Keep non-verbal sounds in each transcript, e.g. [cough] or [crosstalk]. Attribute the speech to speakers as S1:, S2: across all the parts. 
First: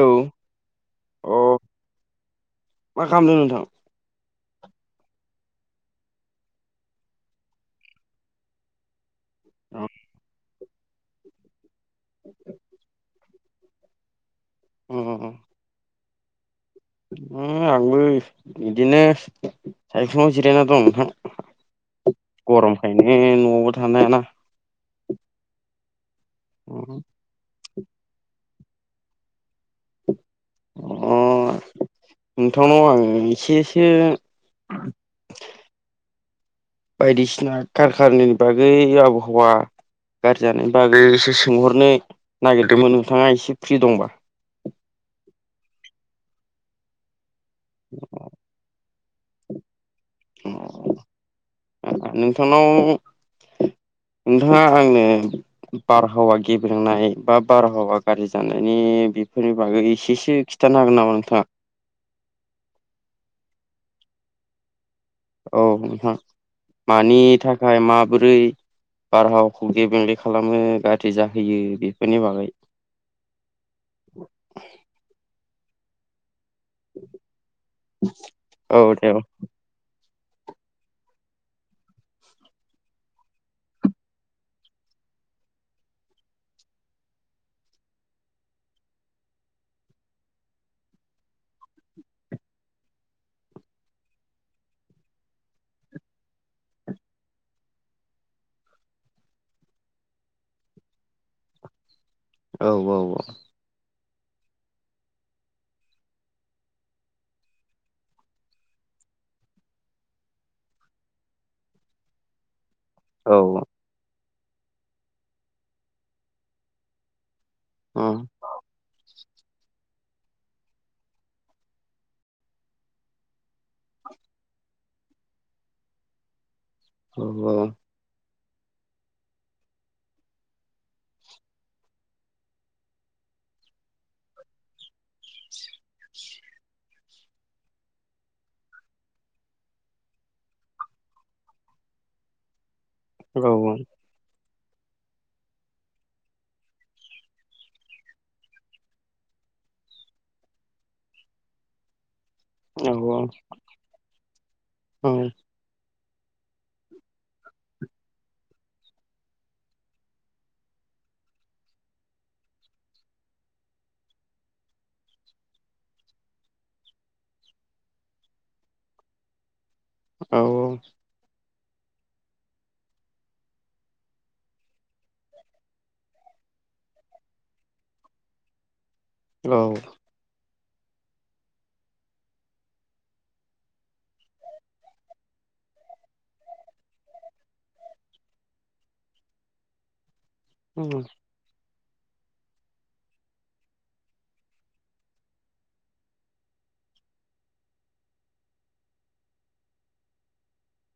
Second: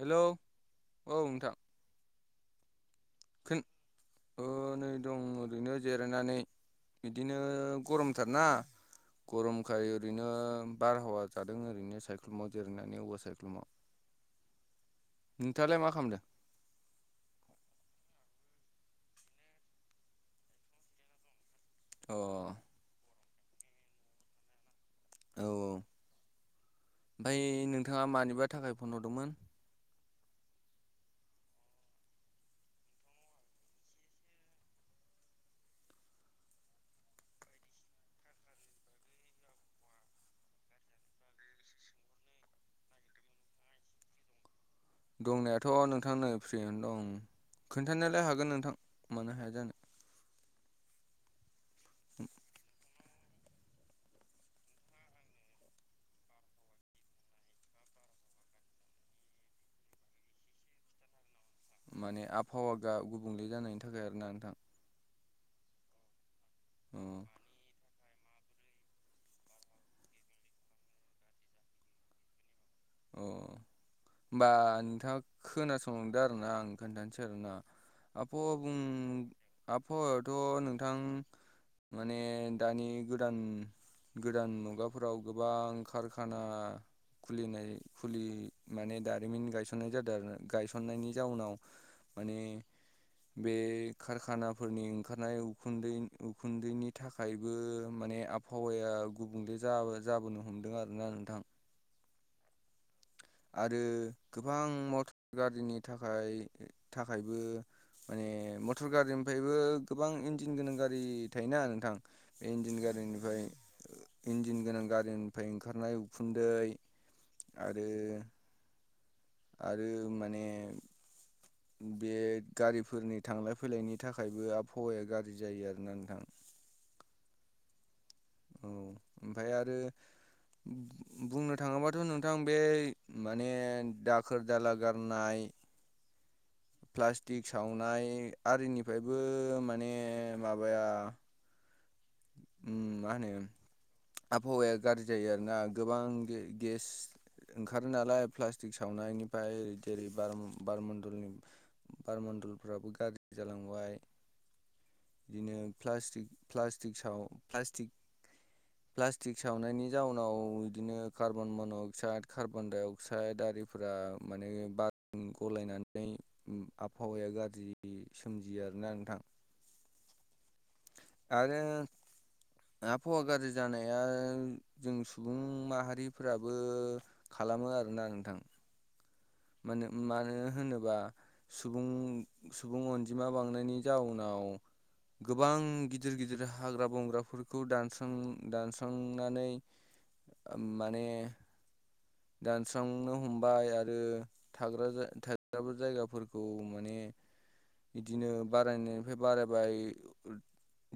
S1: Hello औ नोंथां
S2: अ मा खालामदों
S1: खोन
S2: नोंथां?
S1: नै दं ओरैनो जिरायनानै बिदिनो गरमथारना।
S2: अ
S1: गरमखाय ओरैनो। बारहावा जादों ओरैनो सायख्लुमाव जिरैनानैवा सायख्लुमाव। नोंथाङालाय मा खालामदों?
S2: ओ आंबो बिदिनो साइखुमाव जिरायना दं नोंथां।
S1: अ औ
S2: गरमखायनो न'आवबो थानो हायाना।
S1: औ- औ,
S2: अ
S1: ओमफ्राय नोंथाङा मानिबा थाखाय फन हरदोंमोन?
S2: अ नोंथांनाव आं एसेसो बायदिसिना कारखारनि बागै आबहावा गाज्रि जानाय बागैसो सोंहरनो नागिरदोंमोन नोंथाङा एसे फ्रि दंबा।
S1: दंनायाथ' नोंथांनो फ्रिआनो दं खोन्थानायालाय हागोन नोंथां। मानो हाया जानो।
S2: नोंथांनाव नोंथाङा आंनो बारहावा गेब्रेंनाय बा बारहावा गाज्रि जानायनि बेफोरनि बागै एसेसो खिन्थानो हागोन नामा नोंथाङा?
S1: माने आबहावा गा- गुबुंले जानायनि थाखाय आरोना नोंथां।
S2: औ, नोंथां मानि थाखाय मा बोलैं बारहावाखौ [unintelligible] खालामो गाज्रि जाहोयो बेफोरनि बागै
S1: अ होमबा नोंथाङा खोनासंलांदो। आं खोनथानोसै आरोना। आबहावा
S2: औ दे औ
S1: बुं- आ आबहावा थ' नोंथां माने दानि गोदान गोदान मुगाफोराव गोबां कारखाना खुलिनाय [unintelligible] माने दारिमिन गायसननाय जादों आरो गायसननायनि जाउनाव माने बे कारखानाफोरनि ओंखारनाय उखुन्दै -उखुन्दैनि थाखायबो [unintelligible] माने आबहावाया गुबुंले जा-जाबोनो हमदों आरोना नोंथां।
S2: औ, औ, औ।
S1: आरो गोबां मटर गारिनि थाखाय- थाखायबो माने मटर- गारिनिफ्रायबो गोबां इन्जिन गोनां गारि थायोना नोंथां। बे इन्जिन गारि
S2: औ।
S1: इन्जिन गोनां गारिनिफ्राय ओंखारनाय उखुन्दै आरो
S2: औ
S1: आरो माने बे गारिफोरनि थांलाय- फैलायनि थाखायबो आबहावाया गाज्रि जायो आरोना नोंथां?
S2: औ।
S1: औ, ओमफ्राय आरो बुंनो थाङोबाथ' नोंथां, बे माने दाखोर -दाला [unintelligible] [unintelligible] प्लास्टिक सावनाय आरिनिफ्रायबो माने माबाया उम मा होनो
S2: औ।
S1: आबहावाया गाज्रि जायो आरोना गोबां गेस ओंखारो नालाय प्लास्टिक सावनायनिफ्राय, जेरै बार बारमडलनि बारमण्डलफ्राबो गाज्रि जालांबाय।
S2: औ
S1: बिदिनो प्लास्टिक-प्लास प्लास्टिक साव प्लास्टिक प्लास्टिक सावनायनि जाउनाव बिदिनो carbon - monoxide, carbon- -dioxide आरो [unintelligible] माने बारदो गलायनानै आबहावाया गाज्रि सोमजियो। [unintelligible] आरोना नोंथां।
S2: औ।
S1: आरो आबहावा गाज्रि जानाया, जों सुबुं माहारिफोराबो खालामो आरोना आं नोंथां। मानो- मानो होनोब्ला बा सुबुं - सुबुं अनजिमा बांनायनि जाउनाव गोबां गिदिर - गिदिर हाग्रा - बंग्राफोरखौ दानस्रां- दानस्रांनानै माने दानस्रांनो हमबाय आरो थाग्रा थाग्राबो जायगाफोरखौ माने बिदिनो बारायनायनिफ्राय बारायबाय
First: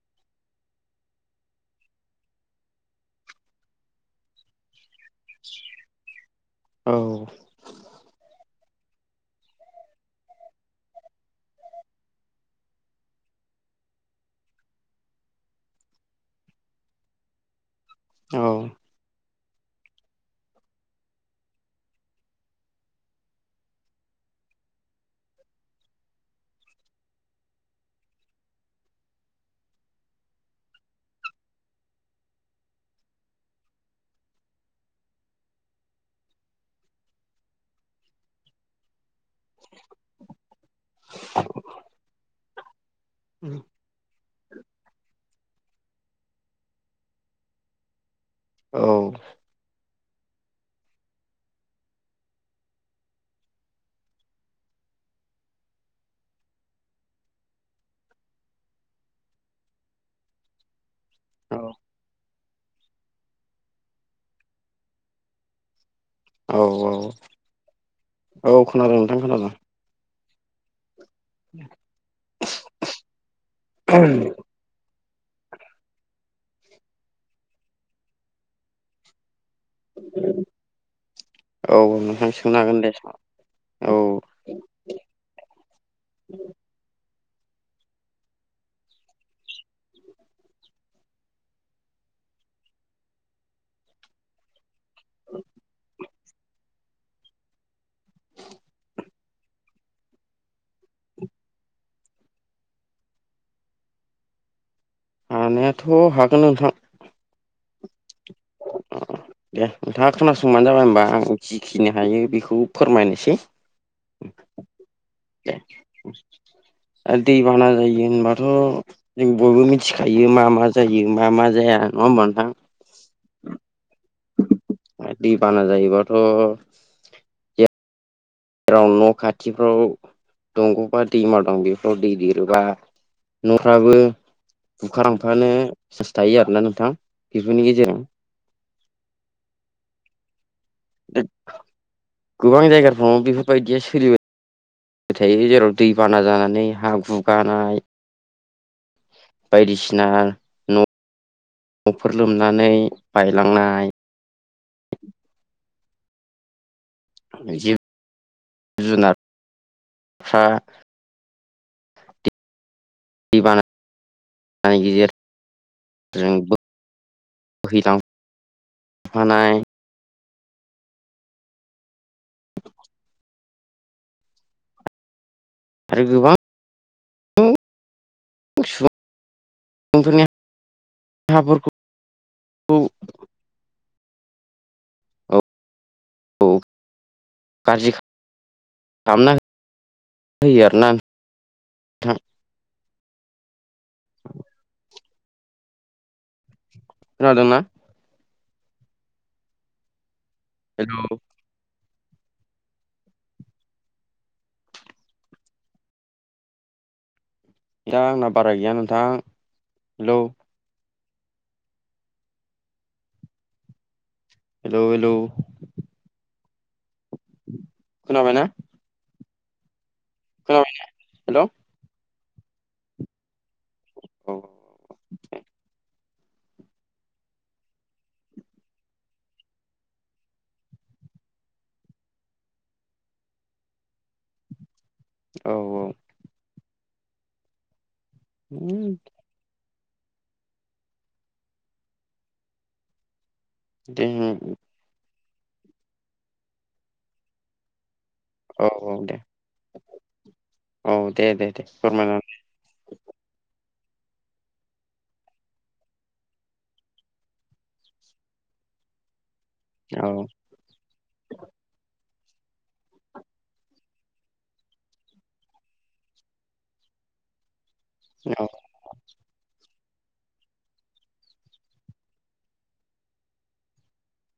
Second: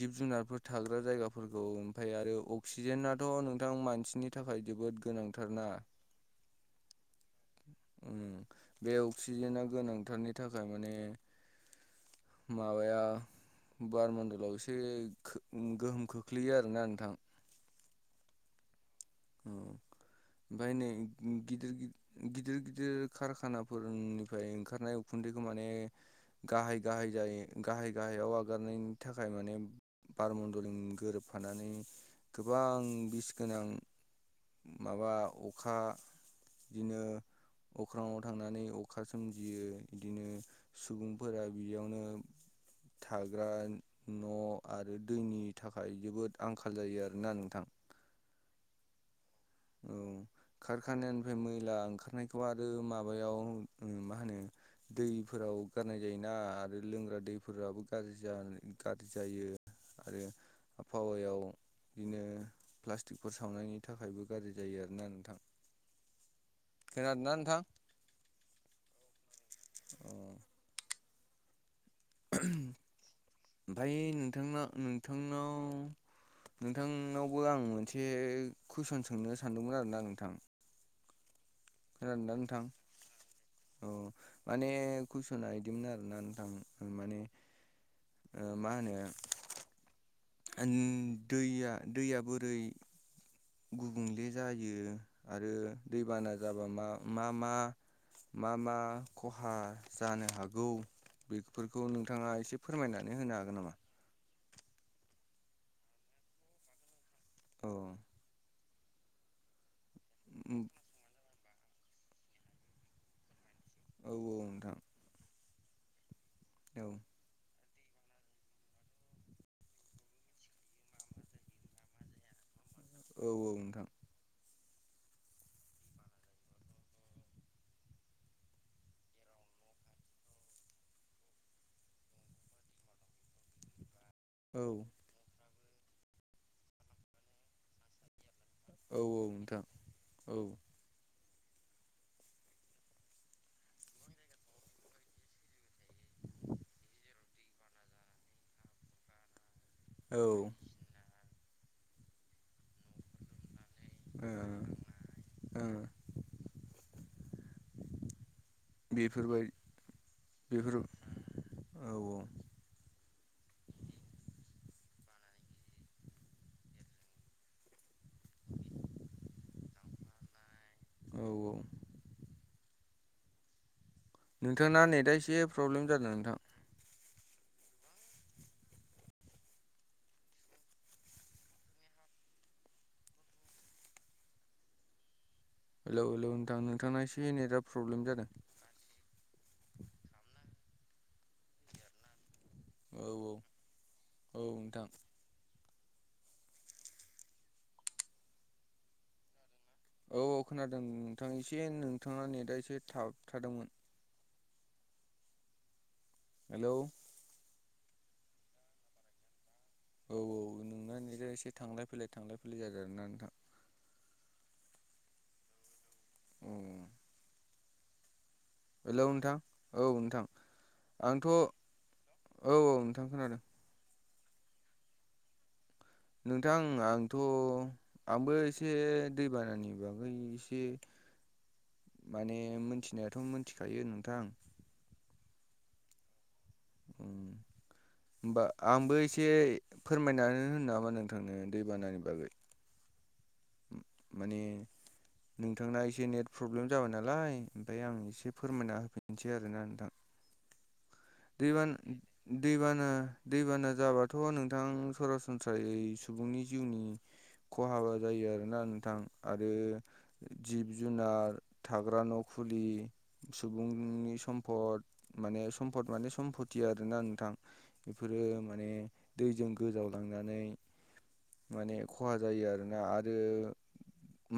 S1: जिब जुनारफोर थाग्रा जायगाफोरखौ ओमफ्राय आरो अक्सिजेनाथ' नोंथां मानसिनि थाखाय जोबोद गोनांथारना उम बे अक्सिजेना गोनांथारनि थाखाय माने माबाया बारमण्डलाव एसे गोहोम खोख्लैयो आरोना नोंथां
S2: औ
S1: ओमफ्राय नै गिदिर गिदिर गिदिर कारखानाफोरनिफ्राय ओंखारनाय उखुन्दैखौ माने गाहाय गाहाय जायो गाहाय गाहायाव आगारनायनि थाखाय माने बारमण्डलजों गोरोबफानानै गोबां बिस गोनां माबा अखा बिदिनो अख्राङाव थांनानै अखा सोमजियो बिदिनो सुबुंफोरा बिदियावनो थाग्रा न'आरो दैनि थाखाय जोबोद आंखाल जायो आरोना नोंथां
S2: औ।
S1: खारखानानिफ्राय मैला ओंखारनायखौ आरो माबायाव मा होनो दैफोराव गारनाय जायोना आरो लोंग्रा दैफोराबो गाज्रि गाज्रि जायो। आरो आबहावायाव बिदिनो प्लास्टिकफोर सावनायनि थाखायबो गाज्रि जायो आरोना नोंथां।
S2: औ
S1: खोनादोंना नोंथां
S2: औ औ खोनादों नोंथां खोनादों
S1: अ ओमफाय नोंथांना नोंथांनावबो आं मोनसे कुइसन सोंनो सानदोंमोन आरोना नोंथां
S2: औ औ नोंथां सोंनो हागोन दे।
S1: औ माने कुइसना बिदिमोन आरोना नोंथां माने ओ मा होनो दैया दैया बोरै गुबुंले जायो आरो दैबाना जाबा मा मा मा? मा मा खहा जानो हागौ बेफोरखौ नोंथाङा एसे फोरमायनानै होनो हागोन नामा?
S2: हानायाथ' हागोन नोंथां
S1: औ
S2: अ दे नोंथाङा खोनासंबानो जाबाय होनबा आं जिखिनि हायो बेखौ फोरमायनोसै
S1: औ औ नोंथां।
S2: दे
S1: औ
S2: आरो दै बाना जायो होनबाथ' जों बयबो मिथिखायो मा मा जायो मा मा जाया नङा होमबा नोंथां।
S1: औ औ नोंथां
S2: दैबाना जायोबाथ' जेराव न' खाथिफ्राव दंग'बा दैमा दं बेफोराव दै देरोबा न'फ्राबो
S1: औ
S2: बुखार लांफानो चान्स थायो आरोना नोंथां बेफोरनि गेजेराव
S1: औ औ नोंथां औ
S2: गोबां जायगाफ्राव बेफोरबायदिया सोलिबाय थायो जेराव दैबाना जानानै हा गुगानाय बायदिसिना
S1: ओ
S2: न'फोर लोमनानै बायलांनाय
S1: ओं ओ।
S2: [unintelligible]
S1: बेफोरबाय
S2: जुनारफ्रा
S1: बेफोर औ
S2: दैबाना गेजेर जोंबो बोहैलां फानाय
S1: औ औ। नोंथांना नेटआ एसे प्रब्लेम
S2: आरो
S1: जादों
S2: गोबां
S1: नोंथां।
S2: [unintelligible] [unintelligible]
S1: हेलौ हेलौ नोंथां
S2: औ
S1: नोंथांना एसे नेटआ
S2: गाज्रि
S1: प्रब्लेम जादों।
S2: खालामना होयो आरोना नोंथां।
S1: औ औ औ नोंथां।
S2: खोनादोंना?
S1: औ औ खोनादों
S2: हेल'
S1: नोंथां एसे नोंथाङा नेटआ एसे थाब थादोंमोन। हेलौ।
S2: दा आंना बारा गैया नोंथां
S1: औ
S2: हेलौ।
S1: नोंना नेटआ एसे थांलाय फैलाय थांलाय फैलाय जादों नोंना नोंथां।
S2: हेल' हेल'।
S1: ओम।
S2: खोनाबाय ना?
S1: हेलौ नोंथां औ नोंथां
S2: खोनाबाय
S1: आंथ'।
S2: हेलौ
S1: औ औ नोंथां खोनादों।
S2: औ।
S1: नोंथां आंथ' आंबो एसे दैबानानि बागै एसे
S2: [inaudible]
S1: माने मिथिनायाथ' मिथिखायो नोंथां
S2: औ औ‌।
S1: होमबा आंबो एसे फोरमायनानै होनो नामा नोंथांनो दैबानानि बागै।
S2: दे हो।
S1: माने नोंथांना एसे नेट प्रब्लेम जाबाय नालाय ओमफ्राय आं एसे एसे
S2: औ
S1: फोरमायना
S2: औ दे
S1: होफिनसै आरोना नोंथां।
S2: औ दे दे दे
S1: दैबान
S2: फोरमायनानै
S1: दैबाना दैबाना। जाबाथ' नोंथां सरासनस्रायै सुबुंनि जिउनि खहाबा जायो आरोना नोंथां आरो
S2: औ
S1: जिब जुनार थाग्रा न' खुलि सुबुंनि सम्फद माने सम फद माने सम्फथि आरोना नोंथां बेफोरो
S2: औ
S1: माने दैजों गोजावलांनानै माने खहा जायो आरोना आरो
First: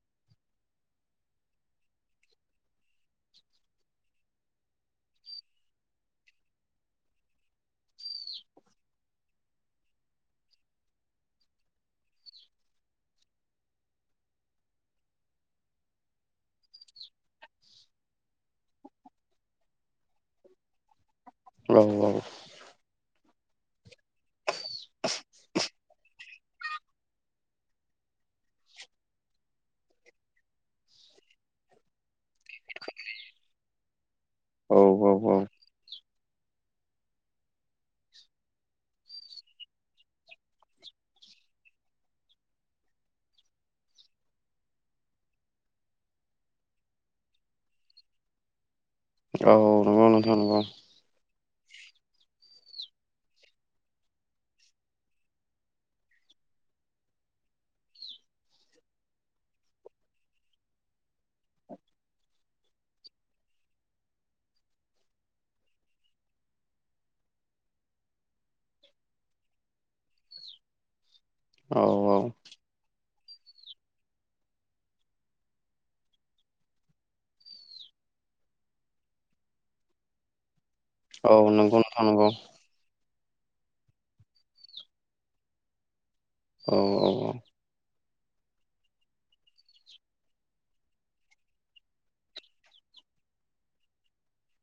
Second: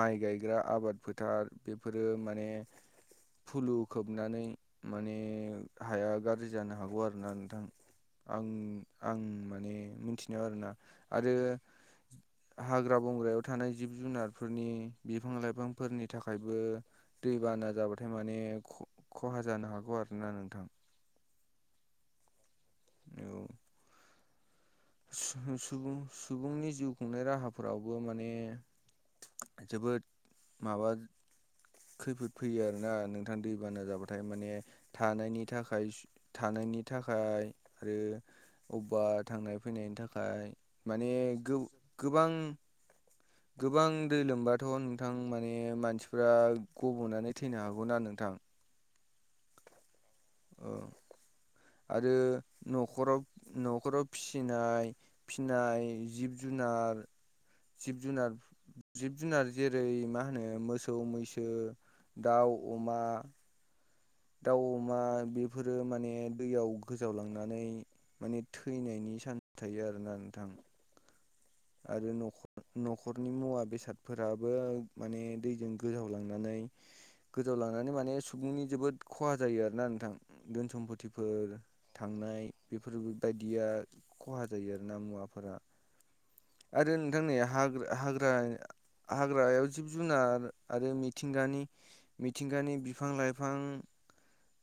S1: माइ गायग्रा आबाद फोथार बेफोरो माने फुलु खोबनानै माने हाया गाज्रि जानो हागौ आरोना नोंथां। आं आं माने मिथिनायाव आरोना आरो
S2: [inaudible]
S1: हाग्रा बंग्रायाव थानाय जिब जुनारफोरनि बिफां लाइफांफोरनि थाखायबो दैबाना जाबाथाय माने खहा जानो हागौ आरोना नोंथां।
S2: औ औ।
S1: सुह सुबुं सुबुंनि जिउ खुंनाय राहाफोरावबो माने जोबोद माबा खैफोद फैयो आरोना नोंथां दैबाना जाबा थाय माने
S2: औ औ
S1: थानायनि थाखाय सु थानायनि थाखाय आरो अबेबा थांनाय फैनायनि थाखाय माने गोब गोबां गोबां दै लोमबाथ' नोंथां। माने मानसिफ्रा गब'नानै थैनो हागौना नोंथां। [inaudible]
S2: औ नोगौ नोंथां नंगौ।
S1: औ आरो नखराव न'खराव फिसिनाय फिनाय जिब जुनार नार आरो। जिब जुनार जिब जुनार जेरै मा होनो मोसौ मैसो दाउ, अमा दाउ, अमा बेफोरो माने दैयाव गोजावलांनानै माने थैनायनि चान्स थायो आरोना नोंथां।
S2: औ
S1: आरो नख'र नख' नख'रनि मुवा बेसादफोराबो माने दैजों गोजावलांनानै। गोजाव लांनानै माने सुबुंनि जोबोद खहा जायो आरो ना नोंथां दै
S2: औ
S1: सम्फथिफोर
S2: नंगौ नोंथां नंगौ
S1: थांनाय बेफोरो बायदिया खहा जायो आरो ना मुवाफोरा
S2: औ
S1: आरो नोंथां
S2: औ
S1: नै हाग्र हाग्र [unintelligible] हाग्रायाव जिब जुनार आरो मिथिंगानि मिथिंगानि बिफां लाइफां।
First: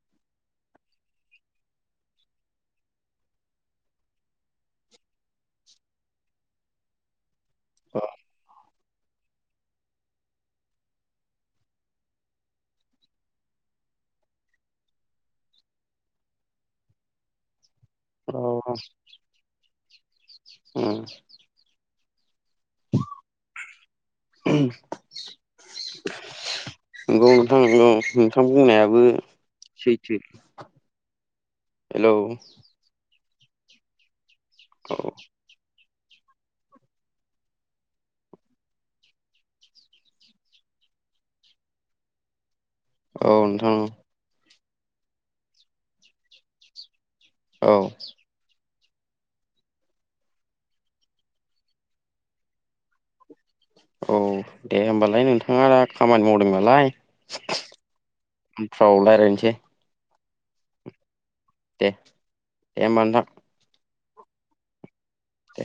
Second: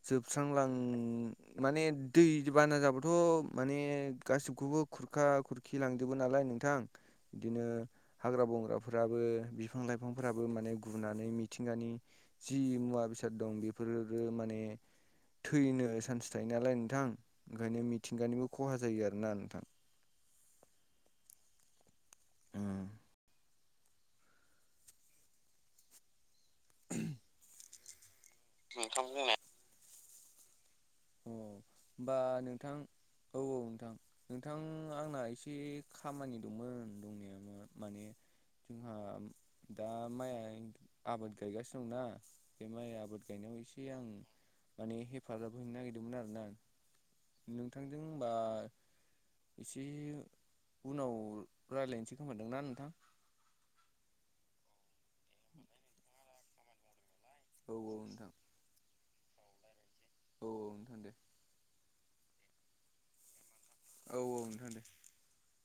S1: जोबस्रांलां माने दै बाना जाबाथ' माने गासिबखौ बो खुरखा खुरखि लांजोबो नालाय नोंथां बिदिनो हाग्रा बंग्रा फोराबो बिफां लाइफांफोराबो माने गुनानै मिथिंगानि जि मुवा बेसाद दं बेफोर रोहो माने थैनो चान्स थायो नालाय नोंथां ओंखायनो मिथिंगानिबो खहा जायो आरोना नोंथां।
S2: उम। नोंगौ नोंथां नोंगौ उम। थां बुंनायाबो सैथो।
S1: औ
S2: हेलौ
S1: होमबा
S2: औ
S1: नोंथां औ औ नोंथां नोंथां आंना एसे खामानि दंमोन दंनायाबो माने जोंहा दा माइ आबाद गायगासिनो दंना बे माइ आबाद
S2: औ
S1: गायनायाव
S2: नोंथां
S1: एसे आं माने हेफाजाब हैनो नागिरदोंमोन आरोना।
S2: औ
S1: नोंथांजों होमबा एसे उनाव रायलायनोसै खोमादोंना नोंथां?
S2: औ दे होमबालाय नोंथांङा दा खामानि मावदों नालाय
S1: औ औ नोंथां
S2: उनफ्राव लायरायनोसै।
S1: औ नोंथां दे।
S2: दे दे होमबा नोंथां।
S1: औ औ नोंथां दे
S2: दे।